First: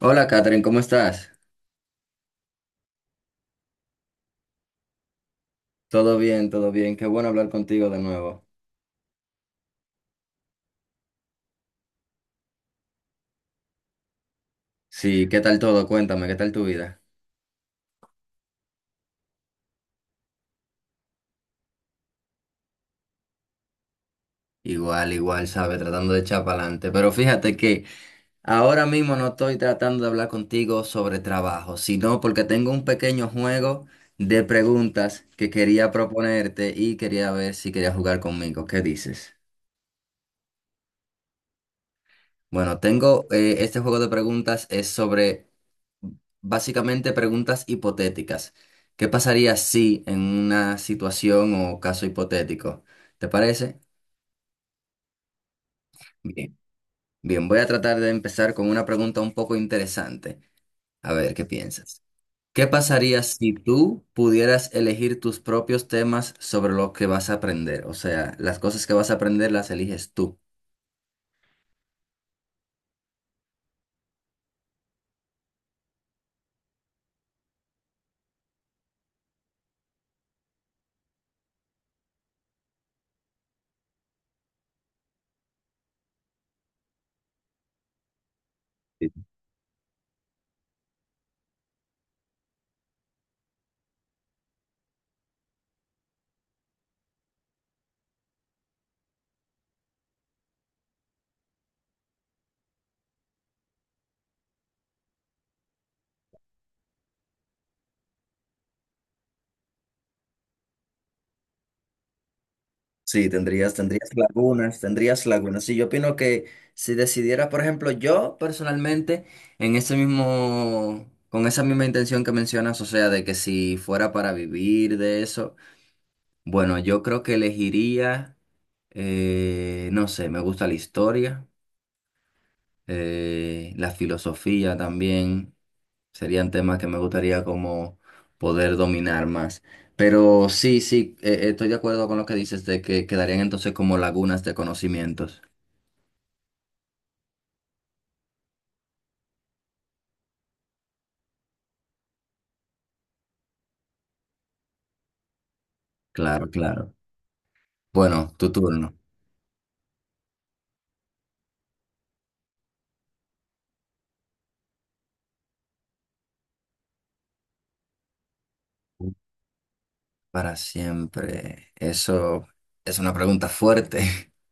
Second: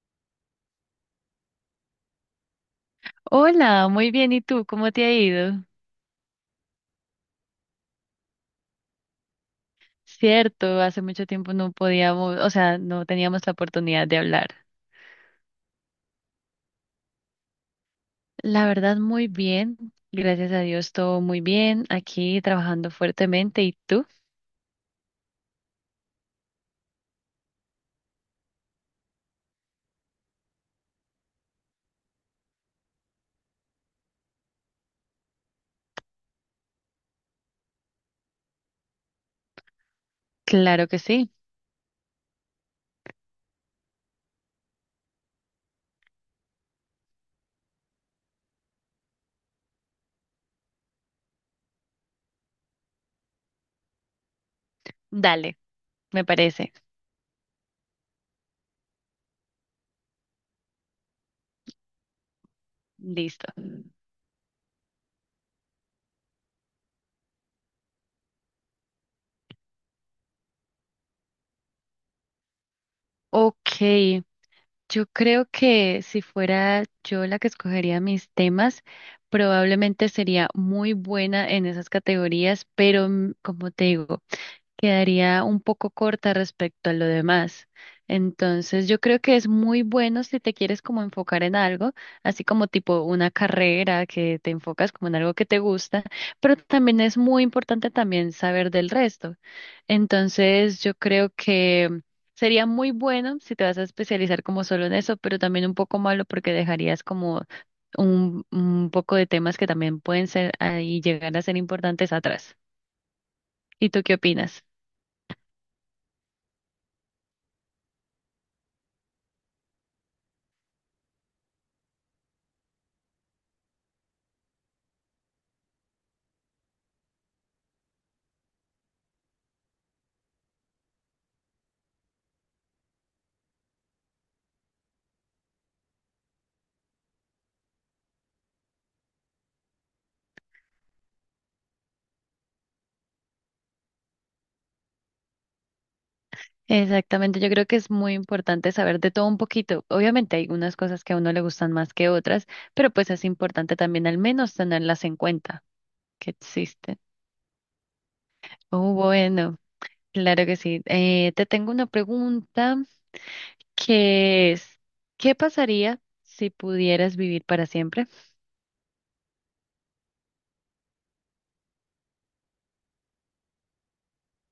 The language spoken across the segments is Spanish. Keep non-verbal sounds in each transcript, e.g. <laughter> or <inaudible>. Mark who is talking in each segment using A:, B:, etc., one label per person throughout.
A: Hola, Catherine, ¿cómo estás?
B: Hola, muy bien. ¿Y tú? ¿Cómo te ha ido?
A: Todo bien, todo bien. Qué bueno hablar contigo de nuevo.
B: Cierto, hace mucho tiempo no podíamos, o sea, no teníamos la oportunidad de hablar.
A: Sí, ¿qué tal todo? Cuéntame, ¿qué tal tu vida?
B: La verdad, muy bien. Gracias a Dios, todo muy bien. Aquí trabajando fuertemente. ¿Y tú?
A: Igual, igual, sabe, tratando de echar para adelante. Pero fíjate que ahora mismo no estoy tratando de hablar contigo sobre trabajo, sino porque tengo un pequeño juego de preguntas que quería proponerte y quería ver si querías jugar conmigo. ¿Qué dices?
B: Claro que sí.
A: Bueno, tengo este juego de preguntas es sobre básicamente preguntas hipotéticas. ¿Qué pasaría si en una situación o caso hipotético? ¿Te parece?
B: Dale, me
A: Bien.
B: parece.
A: Bien, voy a tratar de empezar con una pregunta un poco interesante. A ver, ¿qué piensas? ¿Qué pasaría
B: Listo.
A: si tú pudieras elegir tus propios temas sobre lo que vas a aprender? O sea, las cosas que vas a aprender las eliges tú.
B: Ok, yo creo que si fuera yo la que escogería mis temas, probablemente sería muy buena en esas categorías, pero como te digo, quedaría un poco corta respecto a lo demás. Entonces, yo creo que es muy bueno si te quieres como enfocar en algo, así como tipo una carrera que te enfocas como en algo que te gusta, pero también es muy importante también saber del resto. Entonces, yo creo que sería muy bueno si te vas a especializar como solo en eso, pero también un poco malo porque dejarías como un poco de temas que también pueden ser y llegar a ser importantes atrás.
A: Sí, tendrías,
B: ¿Y tú
A: tendrías
B: qué opinas?
A: lagunas, tendrías lagunas. Sí, yo opino que si decidiera, por ejemplo, yo personalmente, en ese mismo, con esa misma intención que mencionas, o sea, de que si fuera para vivir de eso, bueno, yo creo que elegiría, no sé, me gusta la historia, la filosofía también. Serían temas que me gustaría como poder dominar más. Pero sí, sí, estoy de acuerdo con lo que dices de que quedarían entonces como lagunas de conocimientos.
B: Exactamente, yo creo que es muy importante saber de todo un poquito. Obviamente hay unas cosas que a uno le gustan más que otras, pero pues es importante también al menos tenerlas en cuenta que
A: Claro, claro.
B: existen.
A: Bueno, tu
B: Oh,
A: turno.
B: bueno, claro que sí. Te tengo una pregunta que es, ¿qué pasaría si pudieras vivir para siempre?
A: Para siempre. Eso es una pregunta fuerte. <laughs>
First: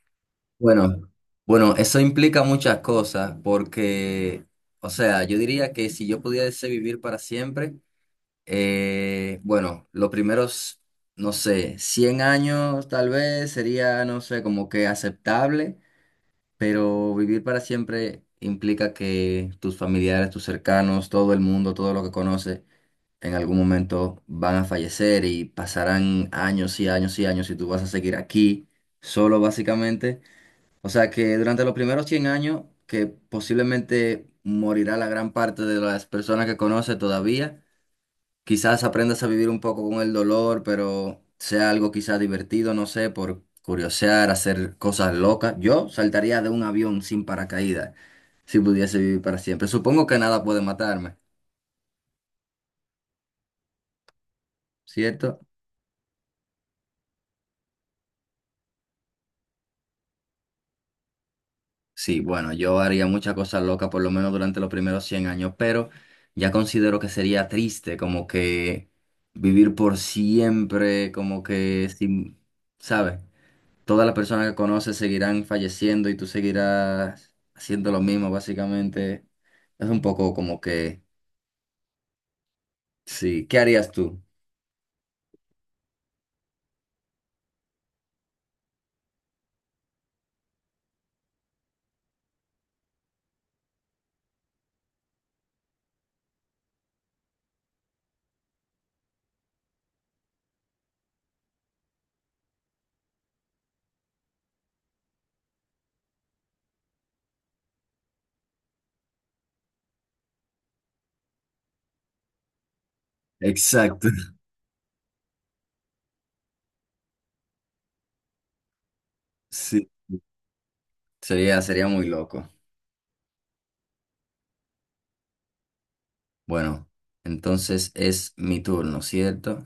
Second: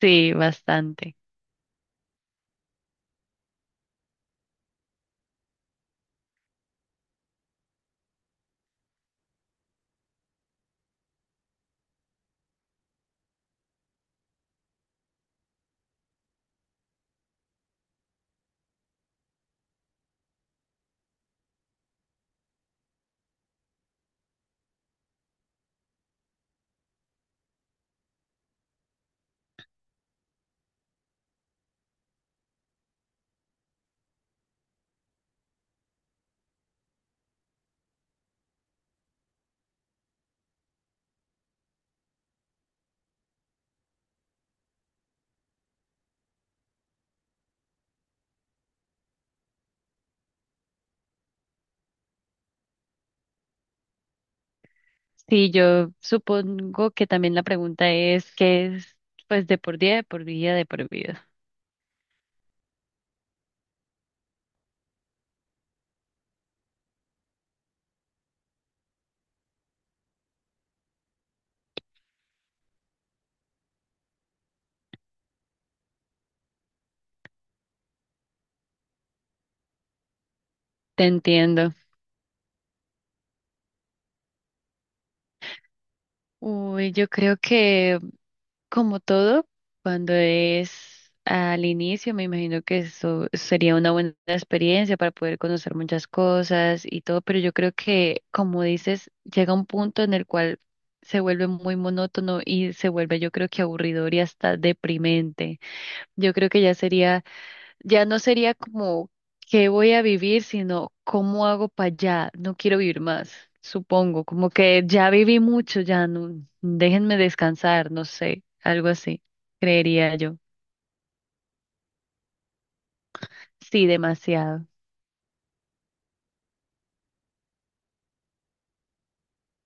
B: Sí,
A: Bueno,
B: bastante.
A: bueno, eso implica muchas cosas porque, o sea, yo diría que si yo pudiese vivir para siempre, bueno, los primeros, no sé, 100 años tal vez sería, no sé, como que aceptable, pero vivir para siempre implica que tus familiares, tus cercanos, todo el mundo, todo lo que conoces, en algún momento van a fallecer y pasarán años y años y años y tú vas a seguir aquí solo básicamente. O sea que durante los primeros 100 años, que posiblemente morirá la gran parte de las personas que conoces todavía. Quizás aprendas a vivir un poco con el dolor, pero sea algo quizás divertido, no sé, por curiosear, hacer cosas locas. Yo saltaría de un avión sin paracaídas si pudiese vivir para siempre. Supongo que nada puede matarme, ¿cierto?
B: Sí, yo supongo que también la pregunta es, ¿qué es pues de por día, de por vida, de por vida?
A: Sí, bueno, yo haría muchas cosas locas por lo menos durante los primeros 100 años, pero ya considero que sería triste como que vivir por siempre, como que sin, ¿sabes?, todas las personas que conoces seguirán falleciendo y tú seguirás haciendo lo mismo, básicamente. Es un poco como que,
B: Te entiendo.
A: sí, ¿qué harías tú?
B: Uy, yo creo que como todo, cuando es al inicio, me imagino que eso sería una buena experiencia para poder conocer muchas cosas y todo, pero yo creo que, como dices, llega un punto en el cual se vuelve muy monótono y se vuelve, yo creo que aburridor y hasta deprimente. Yo creo que ya sería, ya no sería como qué voy a vivir, sino cómo hago para allá. No quiero vivir más,
A: Exacto,
B: supongo. Como que ya viví mucho, ya no, déjenme descansar, no sé, algo así,
A: sí.
B: creería yo.
A: Sería, sería muy loco.
B: Sí, demasiado.
A: Bueno, entonces es mi turno, ¿cierto?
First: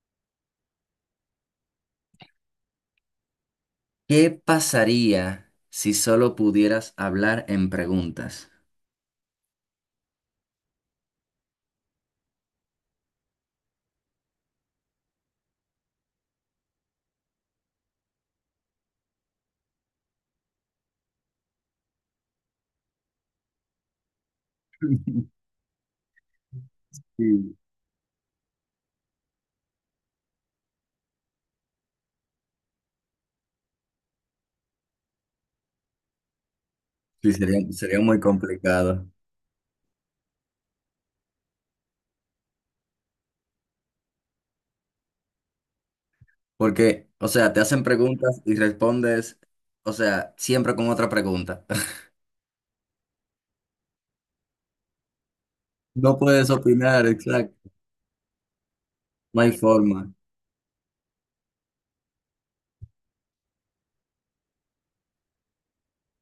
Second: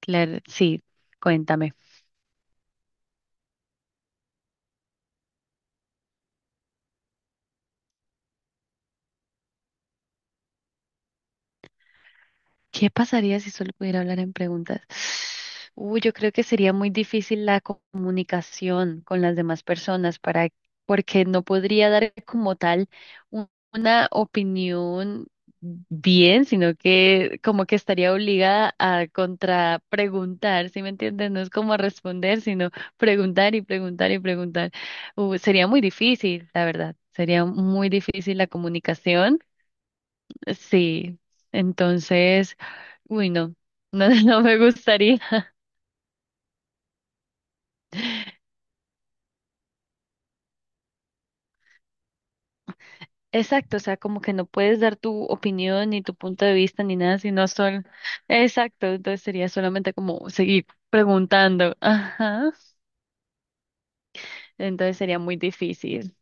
B: Claro, sí, cuéntame.
A: ¿Qué pasaría si solo pudieras hablar en preguntas?
B: ¿Qué pasaría si solo pudiera hablar en preguntas? Uy, yo creo que sería muy difícil la comunicación con las demás personas, para, porque no podría dar como tal una opinión
A: <laughs>
B: bien, sino que
A: Sí.
B: como que estaría obligada a contrapreguntar, ¿sí me entiendes? No es como responder, sino preguntar y preguntar y preguntar. Sería muy difícil, la verdad.
A: Sí,
B: Sería
A: sería,
B: muy
A: sería muy
B: difícil la
A: complicado.
B: comunicación. Sí, entonces, uy, no, no, <laughs> no me gustaría.
A: Porque, o sea, te hacen preguntas y respondes, o sea, siempre con otra pregunta.
B: Exacto, o sea, como que no puedes dar tu opinión ni tu
A: No
B: punto
A: puedes
B: de vista ni
A: opinar,
B: nada, sino
A: exacto.
B: solo... Exacto, entonces
A: No
B: sería
A: hay
B: solamente
A: forma.
B: como seguir preguntando. Ajá, entonces sería muy difícil.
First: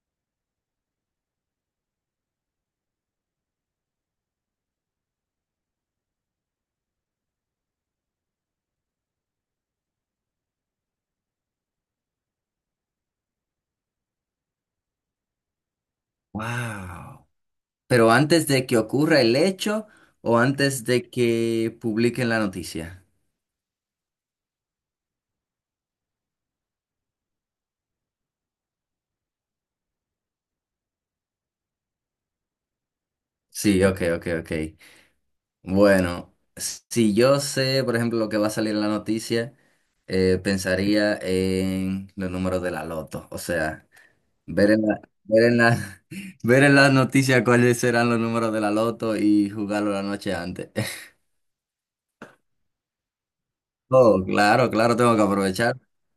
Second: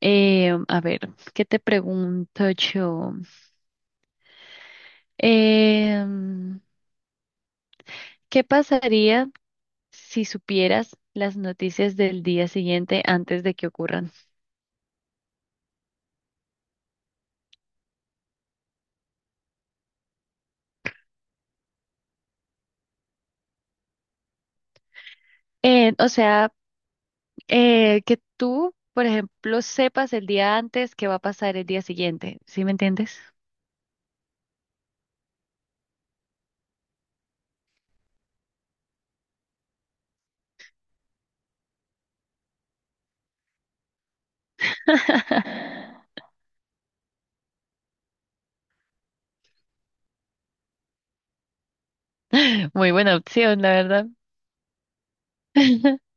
B: A ver, ¿qué te pregunto yo? Em, ¿Qué pasaría si supieras las noticias del día siguiente antes de que ocurran?
A: Wow. Pero antes de que ocurra el hecho o antes de que publiquen la noticia.
B: O sea... que tú, por ejemplo, sepas el día antes qué va a pasar el día siguiente. ¿Sí me entiendes?
A: Sí, ok, ok, ok. Bueno, si yo sé, por ejemplo, lo que va a salir en la noticia, pensaría en los números de la loto. O sea, ver en la, ver en la,
B: <laughs>
A: <laughs> ver en las noticias cuáles serán los números de la loto y jugarlo la noche antes. <laughs>
B: Muy buena opción, la verdad.
A: Oh, claro, claro, tengo que aprovechar.
B: <laughs>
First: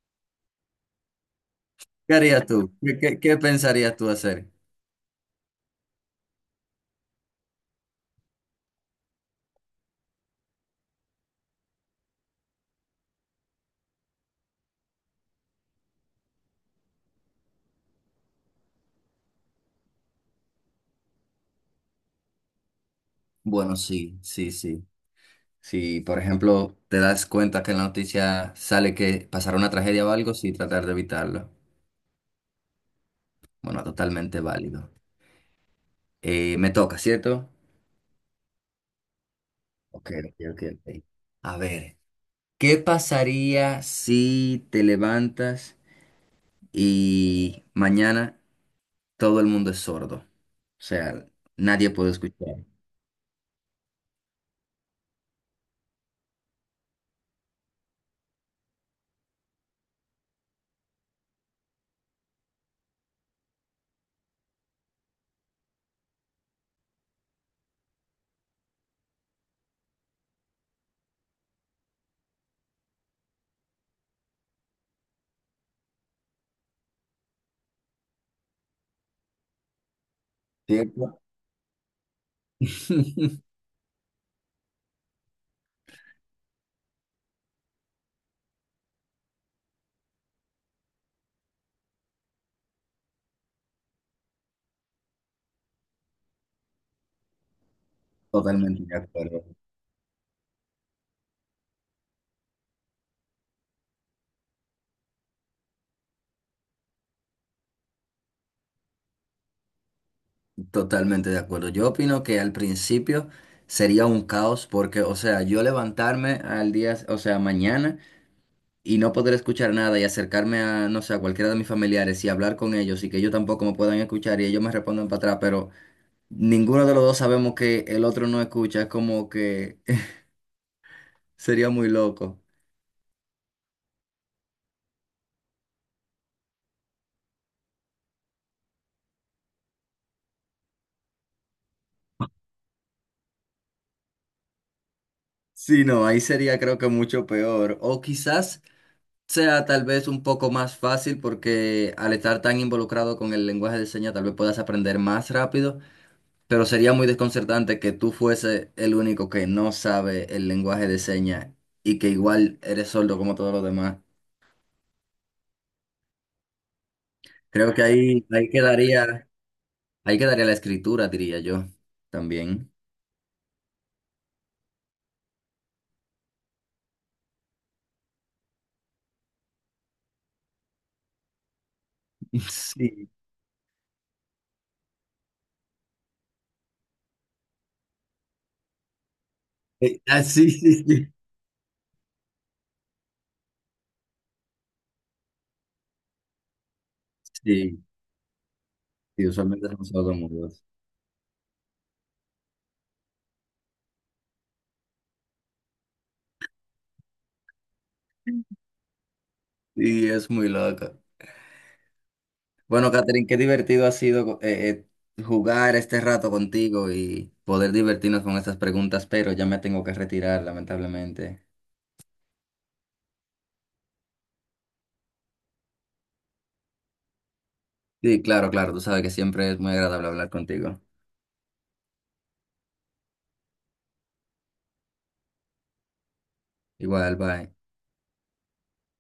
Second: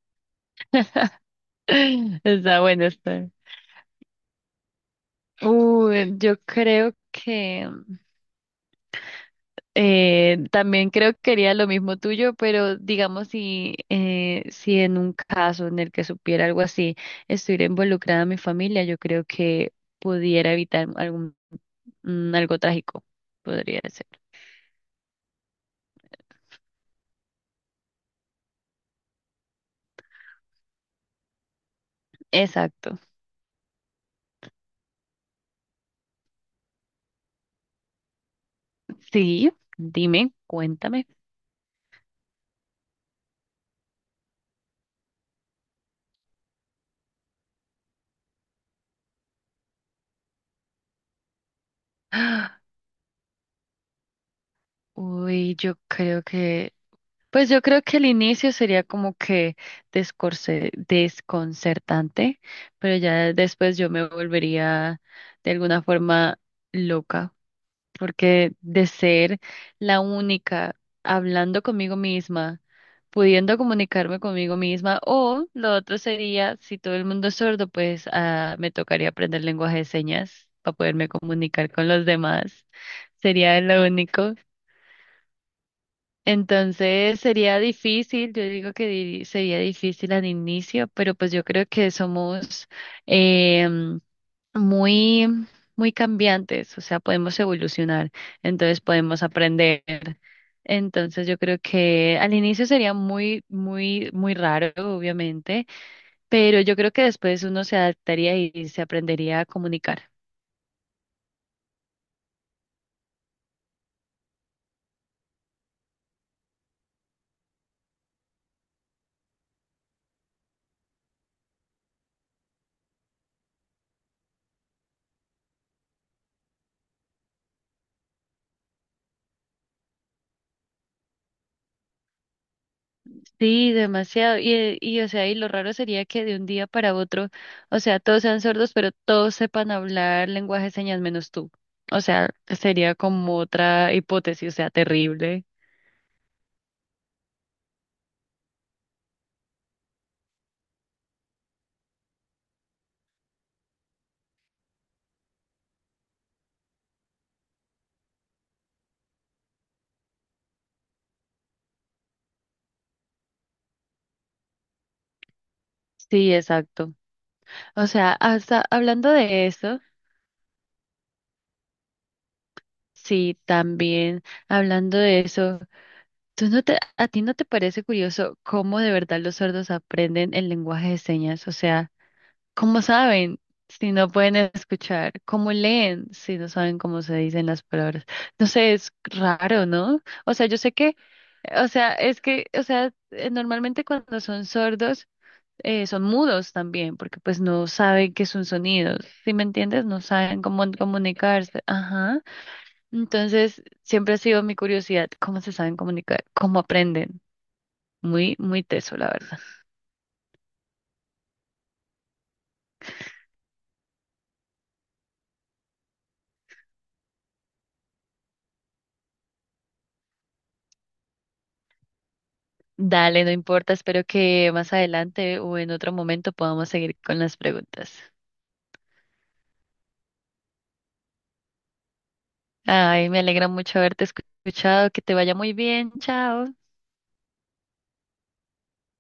A: ¿Qué harías
B: Está
A: tú?
B: bueno,
A: ¿Qué, qué-
B: está.
A: qué pensarías tú hacer?
B: Uy, yo creo que también creo que quería lo mismo tuyo, pero digamos si, si en un caso en el que supiera algo así, estuviera involucrada mi familia, yo creo que pudiera evitar algún, algo trágico,
A: Bueno,
B: podría ser.
A: sí, sí, sí. Si, por ejemplo, te das cuenta que en la noticia sale que pasará una tragedia o algo, sí, tratar de evitarlo.
B: Exacto.
A: Bueno, totalmente válido. Me toca, ¿cierto?
B: Sí,
A: Ok,
B: dime,
A: ok, ok, ok.
B: cuéntame.
A: A ver, ¿qué pasaría si te levantas y mañana todo el mundo es sordo? O sea, nadie puede
B: ¡Ah!
A: escuchar,
B: Uy, yo creo que, pues yo creo que el inicio sería como que desconcertante, pero ya después yo me volvería de alguna forma loca, porque de ser la única hablando conmigo misma, pudiendo comunicarme conmigo misma, o lo otro sería, si todo el mundo es sordo, pues me tocaría aprender lenguaje de señas para poderme
A: ¿cierto?
B: comunicar con los demás.
A: <laughs>
B: Sería lo único. Entonces sería difícil, yo digo que sería difícil al inicio, pero pues yo creo que somos em, muy, muy cambiantes, o sea, podemos evolucionar, entonces
A: Totalmente de
B: podemos
A: acuerdo.
B: aprender. Entonces yo creo que al inicio sería muy, muy, muy raro, obviamente, pero yo creo que después uno se adaptaría y se aprendería a comunicar.
A: Totalmente de acuerdo. Yo opino que al principio sería un caos porque, o sea, yo levantarme al día, o sea, mañana y no poder escuchar nada y acercarme a, no sé, a cualquiera de mis familiares y hablar con ellos y que ellos tampoco me puedan escuchar y ellos me respondan para atrás, pero ninguno de los dos sabemos que el otro no escucha, es como que <laughs> sería muy loco.
B: Sí, demasiado. Y, o sea, y lo raro sería que de un día para otro, o sea, todos sean sordos, pero todos sepan hablar lenguaje de señas menos tú. O sea, sería como otra hipótesis, o sea, terrible.
A: Sí, no, ahí sería creo que mucho peor. O quizás sea tal vez un poco más fácil porque al estar tan involucrado con el lenguaje de señas tal vez puedas aprender más rápido. Pero sería muy desconcertante que tú fuese el único que no sabe el lenguaje de señas y que igual eres sordo como todos los demás.
B: Sí, exacto.
A: Creo que
B: O sea, hasta hablando de eso,
A: ahí quedaría la escritura, diría yo, también.
B: sí, también hablando de eso, ¿tú no te, a ti no te parece curioso cómo de verdad los sordos aprenden el lenguaje de señas? O sea,
A: <laughs>
B: ¿cómo
A: Sí.
B: saben si no pueden escuchar? ¿Cómo leen si no saben cómo se dicen las palabras? No sé, es raro, ¿no?
A: Ah,
B: O sea,
A: sí,
B: yo sé
A: sí,
B: que,
A: sí.
B: o sea, es que, o sea, normalmente cuando son sordos, son mudos también, porque pues no
A: Sí,
B: saben qué es un sonido,
A: sí,
B: ¿sí me
A: usualmente
B: entiendes?
A: somos
B: No saben
A: sordomudos.
B: cómo comunicarse. Ajá. Entonces, siempre ha sido mi curiosidad, ¿cómo se saben comunicar? ¿Cómo aprenden? Muy, muy teso, la verdad.
A: Sí, es muy loco. Bueno, Catherine, qué divertido ha sido jugar este rato contigo y poder divertirnos con estas preguntas, pero ya me tengo que retirar, lamentablemente.
B: Dale, no importa, espero que más adelante o en otro momento podamos seguir con las preguntas.
A: Sí, claro, claro, tú sabes que siempre es muy agradable hablar contigo.
B: Ay, me alegra mucho haberte escuchado, que te vaya muy bien, chao.
A: Igual, bye.